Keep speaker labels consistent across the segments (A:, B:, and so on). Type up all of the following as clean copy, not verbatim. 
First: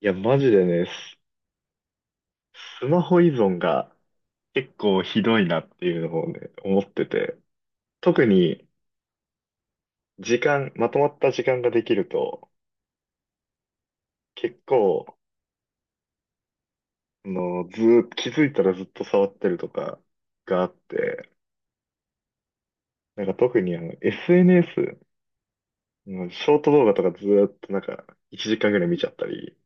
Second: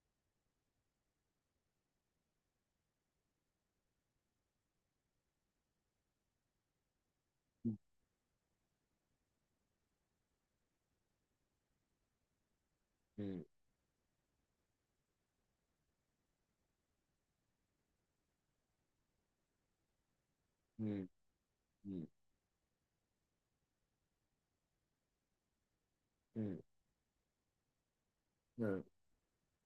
A: いや、マジでね、スマホ依存が結構ひどいなっていうのをね、思ってて、
B: うん。
A: 特に時間、まとまった時間ができると、
B: うん。
A: 結構、ずーっと、気づいたらずっと触ってるとかがあっ
B: うん。
A: て、
B: うん。
A: なんか特にSNS の
B: う
A: ショー
B: ん。
A: ト動画とかずーっと1
B: う
A: 時間ぐ
B: ん。
A: らい見ちゃったり、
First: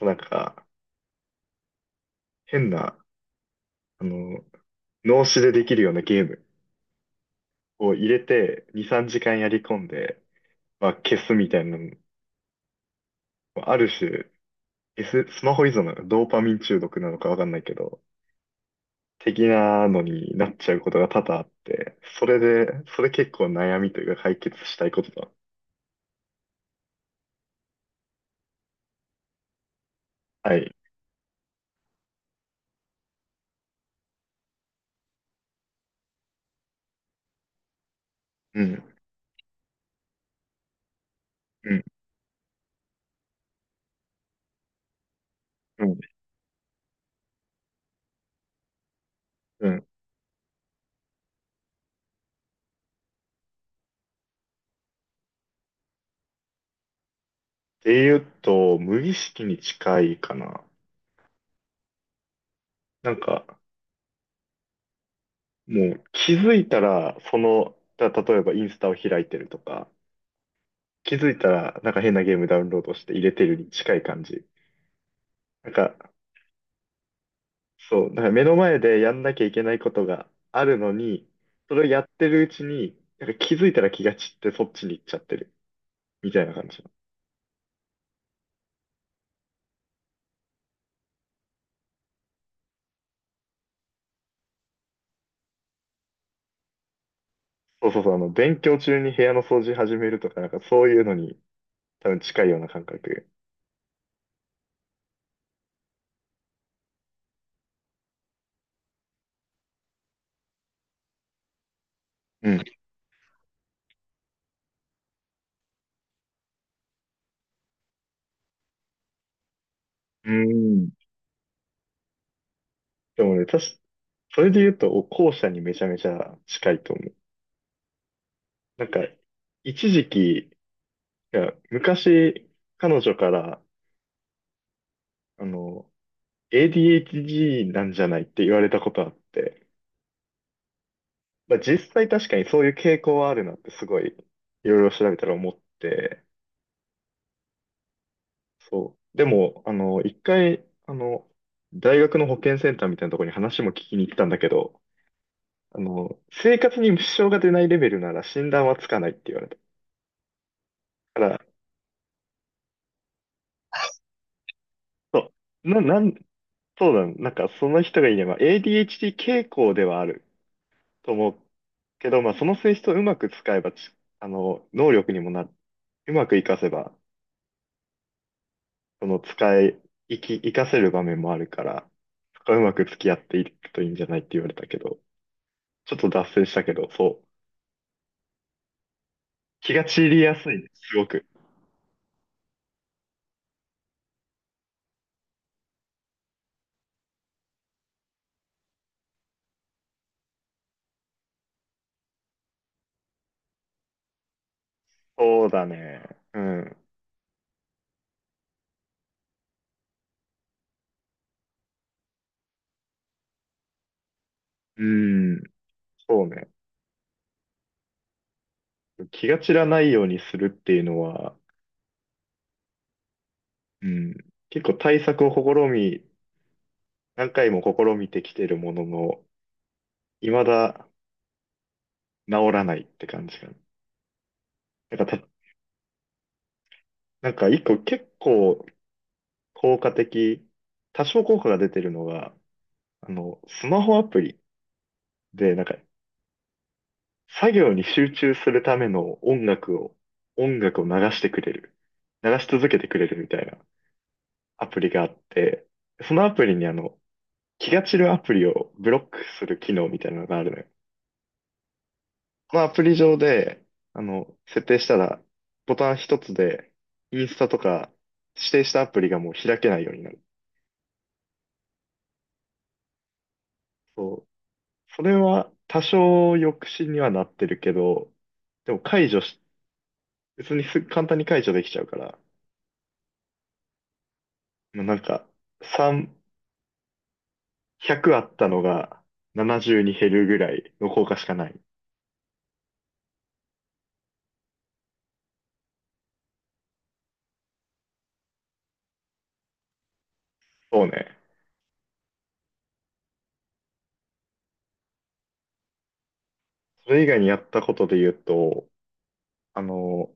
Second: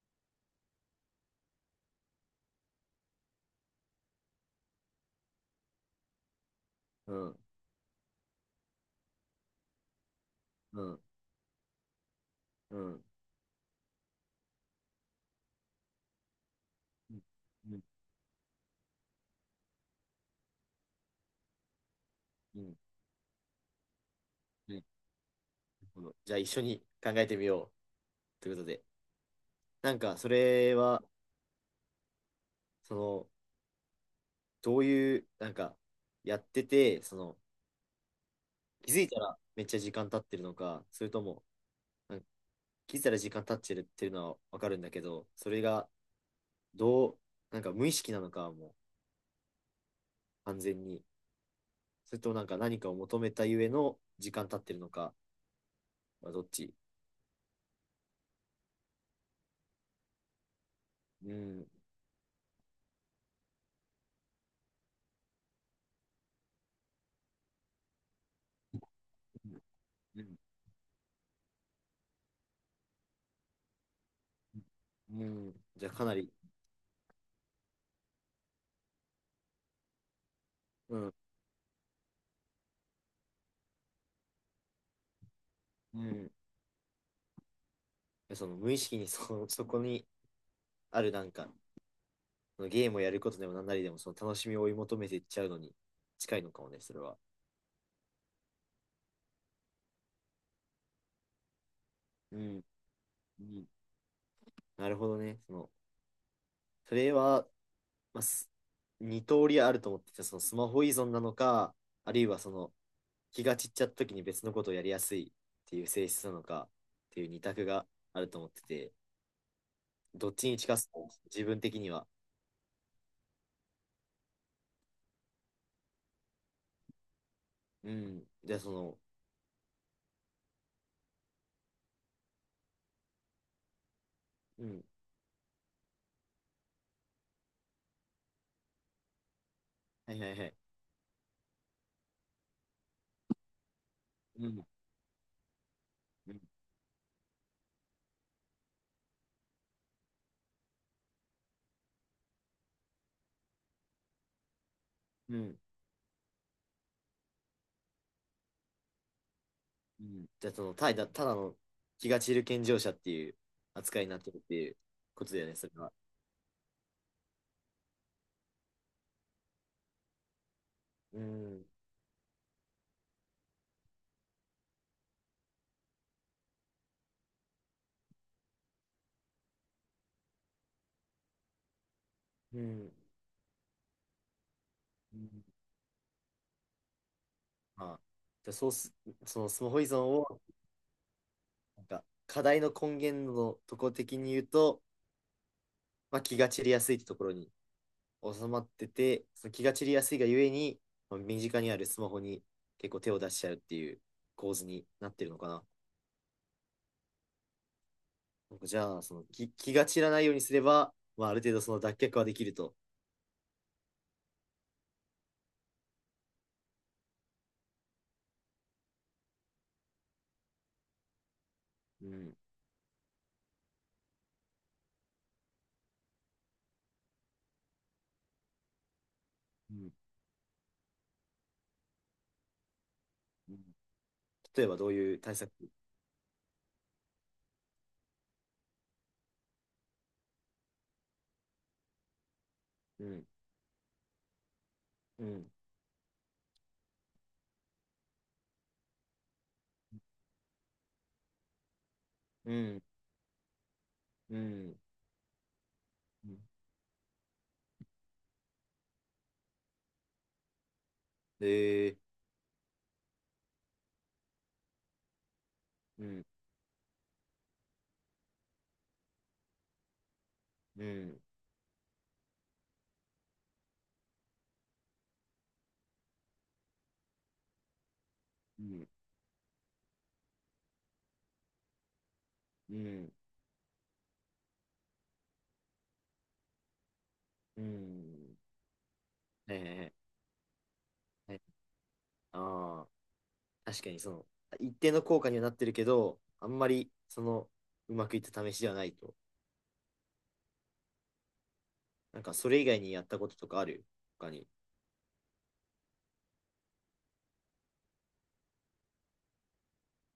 A: なんか、変な、あの、脳死でできるようなゲーム
B: うん。うん。
A: を入れて、2、3時間やり込んで、
B: う
A: まあ、
B: ん。
A: 消すみたいな、
B: うん。
A: ある種、スマホ依存なのか、ドーパミン中毒なのかわかんない
B: う
A: け
B: ん。
A: ど、的なのになっちゃうことが多々あって、それ
B: う
A: で、
B: ん。
A: それ結構悩みというか解決
B: な
A: し
B: る
A: たいことだ。
B: ほど。じゃあ一緒に考えてみようということで、なんかそ
A: はい。
B: れはそのどういうなんかやっててその
A: うん。
B: 気づいたらめっちゃ時間経ってるのか、それとも
A: うん。
B: なんか気づいたら時間経ってるっていうのはわかるんだけど、それ
A: う
B: が
A: ん。
B: どう、なんか無意識なのかもう
A: うん。っ
B: 完全に、それともなんか何かを求めたゆえの時間経ってるのかはどっち？
A: ていうと、無意識に近いかな。
B: うん。
A: なんか、もう気づいたら、例えばインスタを開いてるとか、
B: うん。
A: 気づいたら、なんか変なゲームダウンロードして入れてるに近い感じ。
B: うん。
A: なん
B: じゃあ
A: か、
B: かなり、
A: そう、だから目の前でやんなきゃいけないことがあるの
B: うん。
A: に、それをやってるうちに、なんか気づいたら気が散ってそっちに行っちゃってる、
B: うん。
A: みたいな感じ。
B: その無意識にそこにあるなんかそのゲームをやることでも何なりでもその楽しみを追い求めていっちゃうのに近いのかもね、それは。
A: そうそうそう、勉強中に部屋の掃除始めるとか、なんかそういうのに多分
B: う
A: 近いよう
B: ん。
A: な感覚。
B: うん。なるほどね。そのそれは、まあ、2通りあると思ってて、そのスマホ依存なのか、あるいは
A: う
B: そ
A: ん。
B: の気が散っちゃった時に別のことをやりやすいっていう性質なのかっていう二択があると思ってて、
A: う
B: どっちに近す
A: ん。
B: か自分的には？
A: でもね、確かそれで言うと、後者にめちゃめちゃ近いと思う。
B: うん、じゃあそ
A: なん
B: の、
A: か、一時期、いや、昔、彼女から、
B: うん、
A: あの、ADHD なんじゃないって言われたことあって、
B: はいはいはい。
A: まあ、実際確かにそういう傾向はあるなってすごい
B: うん。
A: いろいろ調べたら思って、
B: うん。
A: そう。でも、一回、大学の保健センターみたいなところに話も聞きに行ったんだけど、
B: うん。
A: 生活に支障が出ないレベルなら診断はつかないって言われた。
B: うん、じゃあ、その、ただ、
A: だ
B: た
A: か
B: だ
A: ら、
B: の気が散る健常者っていう扱いになってるっていうこ
A: そ
B: とだよね、そ
A: う、
B: れ
A: な、
B: は。
A: なん、そうだ、なんかその人が言えば ADHD 傾向ではあると
B: う
A: 思う
B: ん。
A: けど、まあその性質をうまく使えばち、あの、能力にもうまく活かせばその使い、生き、活かせる場面もあるから、そこは
B: う
A: うまく
B: ん。
A: 付き合っていくといいんじゃないって言われたけど、
B: うん。
A: ちょっと脱線したけど、そう。
B: まあ、じゃあそうす、そのスマ
A: 気
B: ホ
A: が
B: 依存
A: 散りや
B: を、
A: すいね、すごく。
B: なんか、課題の根源のとこ的に言うと、まあ、気が散りやすいってところに収まってて、その気が散りやすいがゆえに、まあ身近にあるスマホに結構手を出しちゃうっていう構図になってるの
A: そ
B: か
A: う
B: な。
A: だね。うん。
B: なんかじゃあ、その気が散らないようにすれば、まあ、ある程度その脱却はできると。
A: うん。そうね。気が散らないようにするっていうのは、
B: うん。
A: うん。結構対策を何回も試みてきてるものの、
B: うん。
A: 未だ治らないって感じか
B: う
A: な。
B: ん、例えばどう
A: なん
B: い
A: か
B: う
A: た、
B: 対策？
A: なんか一個結構効果的、多少効果が出てるのが、
B: うん。
A: スマホアプリ
B: うん。
A: で、なんか、作業に集中するための音楽を流してくれる。流し
B: う
A: 続け
B: ん。
A: てくれるみたいな
B: う
A: ア
B: ん。
A: プリがあって、その
B: う
A: ア
B: ん。
A: プリに気が散るアプリをブロックする機能みたいなのがあるのよ。
B: えー。
A: このアプリ上で、設定したら、ボタン
B: う
A: 一
B: ん。
A: つで、インスタとか、指定したアプリがもう開けないようになる。
B: うん。
A: そう。それは多少抑止にはなってるけど、
B: う
A: でも
B: ん。
A: 解除し別に簡単に解除できちゃうから、
B: うん。
A: まあ、なんか、3、
B: う
A: 100あっ
B: ん。
A: たのが70
B: ええ
A: に減るぐらいの効果しか
B: ええ、
A: ない。
B: ああー、確かにその、一定の効果にはなってるけど、あんまり、その、うまくいった試しではないと。
A: そうね。
B: なんか、それ以外にやったこととかある、他に？
A: それ以外にやったことで言うと、あの、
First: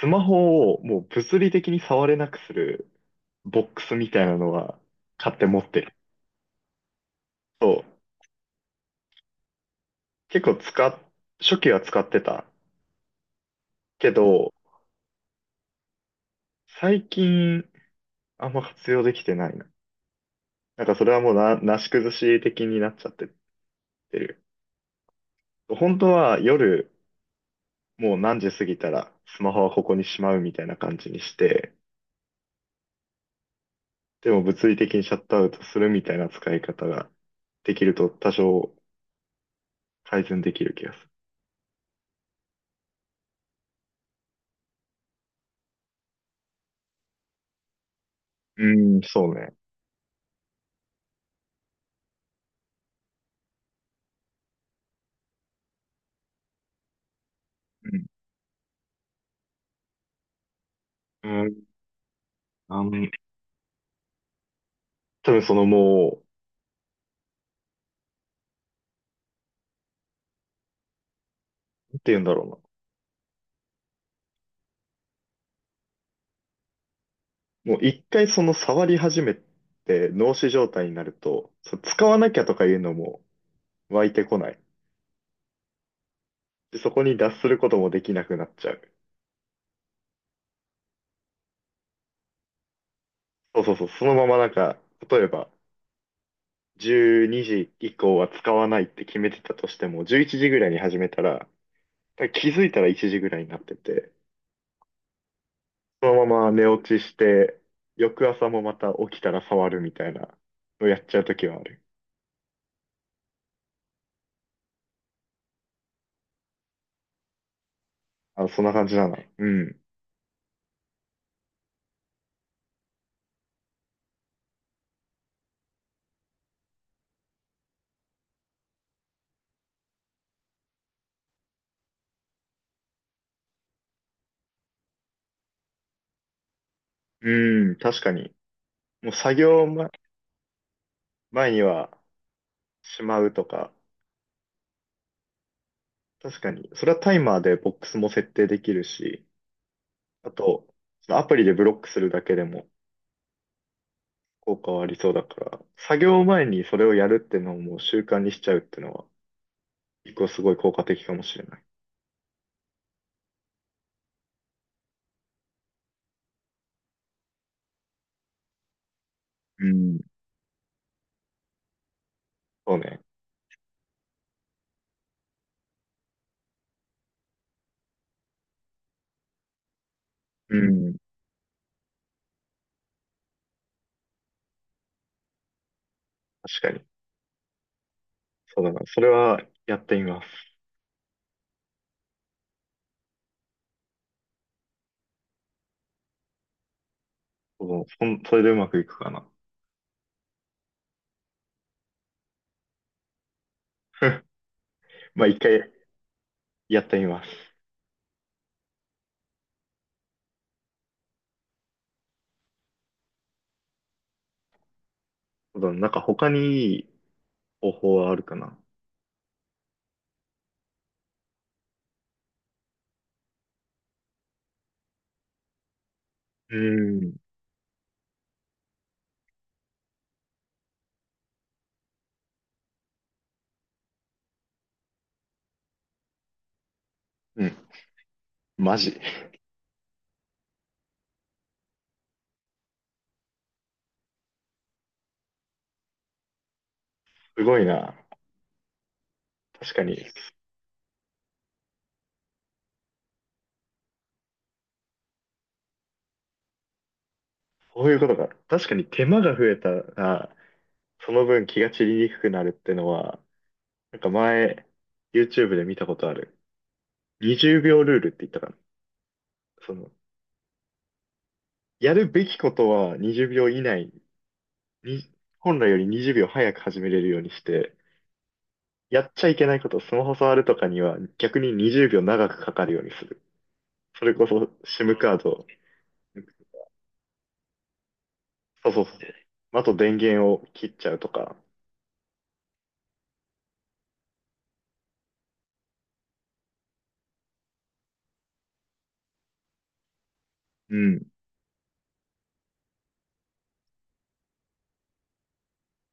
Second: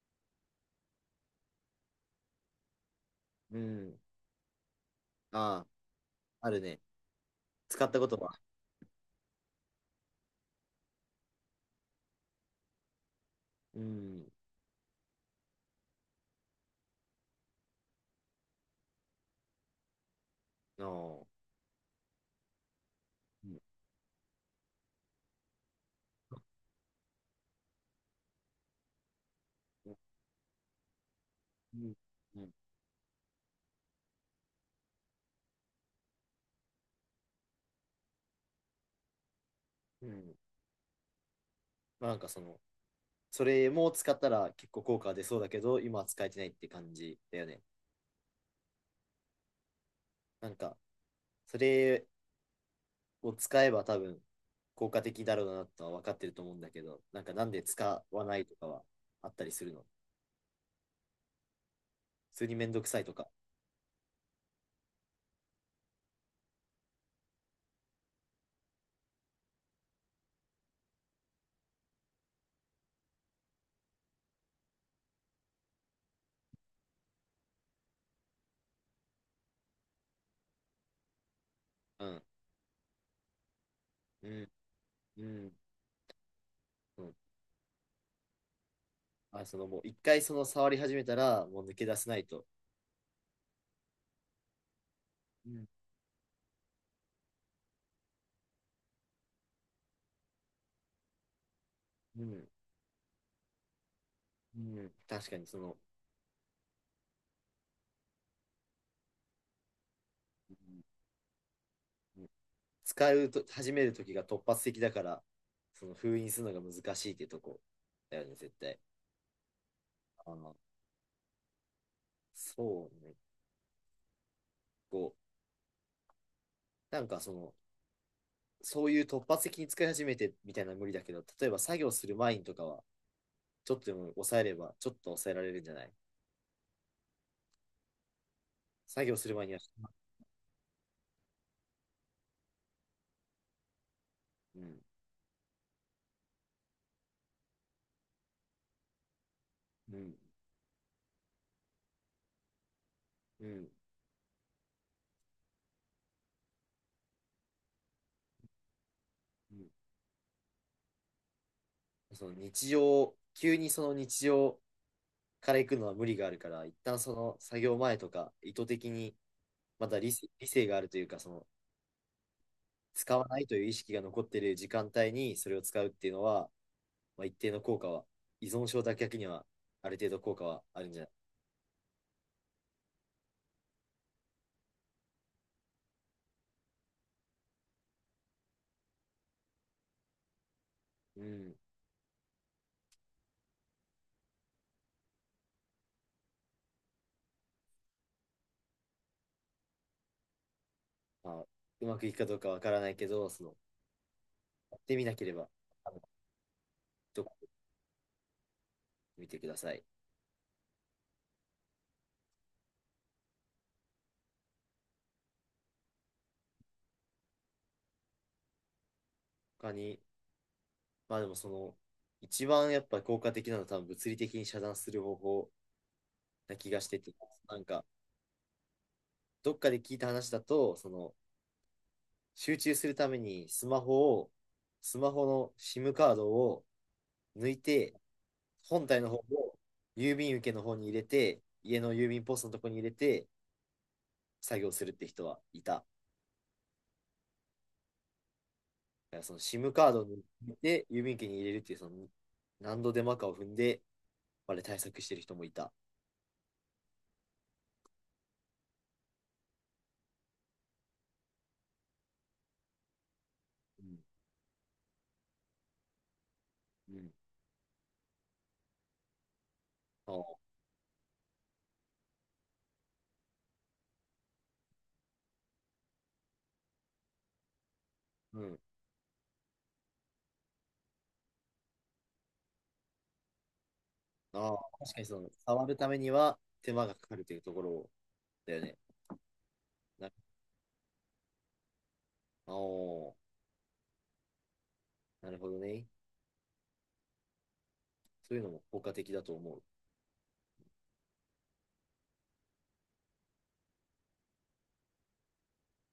A: スマホをもう物理的に触れなくする
B: う
A: ボックス
B: ん。
A: みたいなのは買って持
B: あ
A: ってる。
B: あ、あるね。
A: そ
B: 使った
A: う。
B: ことは？
A: 結構使っ、初期は使ってた
B: う
A: け
B: ん。
A: ど、最近あんま活用できてないな。な
B: あ
A: んかそれはもう
B: あ。
A: なし崩し的になっちゃってっ
B: うん。
A: てる。本当は夜、もう何時過ぎたらスマホはこ
B: う
A: こ
B: ん。
A: にしまうみたいな感じにして、
B: うん。う
A: でも物理的にシャットアウトするみたいな使い方ができると多少
B: ん。
A: 改善できる気がす
B: まあなんかその、それも使ったら結構効果出そうだけど、今は使えてないって感じだよね。
A: る。うーん、そうね。
B: なんか、それを使えば多分効果的だろうなとは分かってると思うんだけど、なんかなんで
A: う
B: 使
A: ん。
B: わないとかはあったりするの？
A: うん。
B: 普通にめん
A: あ
B: どく
A: の、
B: さいとか？
A: 多分そのもう、なんて言うんだろうな。もう一回触り始めて脳死状態になると、そう使
B: う
A: わ
B: ん。
A: なきゃとかいうのも湧いて
B: う
A: こ
B: ん。
A: ない。
B: うん。
A: で、そこ
B: うん。
A: に脱することもできなくなっちゃう。
B: あ、そのもう一回その触り始めたらもう抜け出せないと。
A: そうそうそう。そのまま例えば
B: うん。
A: 12時以降は使わないって決めてたとしても、11時ぐらいに始めたら、
B: うん。
A: 気づいたら1時ぐらいになってて、
B: うん。確かにその、
A: そのまま寝落ちして、翌朝もまた起きたら触るみたいなのをやっちゃうときはある。
B: うん、使うと始める時が突発的だから、その封印するのが難しいってとこだよね、
A: あ、
B: 絶
A: そんな
B: 対。
A: 感じだなの。うん。
B: あー、そうね。こう、なんかその、そういう突発的に使い始めてみたいなのは無理だけど、例えば作業する前にとかは、ちょっとでも抑えれば、ちょっと抑えられるんじゃない？
A: うん、確かに。
B: 作
A: もう
B: 業する
A: 作
B: 前には、
A: 業前にはしまうとか、
B: うん、
A: 確かに。それはタイマーでボックスも設定できるし、
B: うん、
A: あと、そのアプリでブロックするだけでも、
B: うん、
A: 効果はありそうだから、作業前にそれをやるってのをもう習慣にしちゃうってのは、
B: うん。
A: 一個すごい効果的かもしれない。
B: その日常、急にその日常から行くのは無理があるから、一旦その作業前とか、意図的に、
A: う
B: ま
A: ん。
B: た理性があるというか、その、
A: そうね。
B: 使わないという意識が残っている時間帯にそれを使うっていうのは、まあ、一定の効果は、依存症脱却にはある程度効果
A: う
B: はあるん
A: ん。
B: じゃない？
A: 確かに。そうだな。それはやってみます。
B: うん。
A: それでうまくいくかな。
B: まあ、うまくいくかどうかわからないけど、その、やってみな
A: ま
B: け
A: あ
B: れ
A: 一
B: ば、
A: 回
B: あの、
A: やってみま
B: ど
A: す。
B: こ見てください。
A: そうだな。なんか他にいい方法はあるかな。
B: 他に、まあでもその、一番やっぱ効果的なのは多分物理的に遮断する方法な
A: う
B: 気がして
A: ん。
B: て、なんか、どっかで聞いた話だと、その、集中するためにスマホを、スマホの SIM カードを
A: う
B: 抜
A: ん。
B: いて
A: マ
B: 本
A: ジ。
B: 体の方 を郵便受けの方に入れて、家の郵便ポストのとこに入れて作業するって人はいた。だ
A: すごいな。
B: からその SIM
A: 確か
B: カー
A: に。
B: ドに入れて、郵便受けに入れるっていう、その何度手間かを踏んで、あれ対策してる人もいた。
A: そういうことか。確かに手間が増えたら、その分気が散りにくくなるってのは、
B: う
A: な
B: ん。
A: んか前、YouTube で見たことある。
B: うん。
A: 20秒ルールって言ったかな。その、
B: ああ、
A: やるべきことは20秒以内に、本来より20秒早く始めれるようにして、
B: うん。
A: やっちゃいけないこと、スマホ触るとかには逆に20秒長くかかるようにする。それこそ
B: ああ、確
A: SIM
B: かに
A: カー
B: その、
A: ド、
B: 触るためには手間がかかるというところだよ
A: そう
B: ね。
A: そうそう。あと電
B: あ
A: 源を切っちゃうとか。
B: あ、なるほどね。そういうのも効果的だと思う。
A: うん。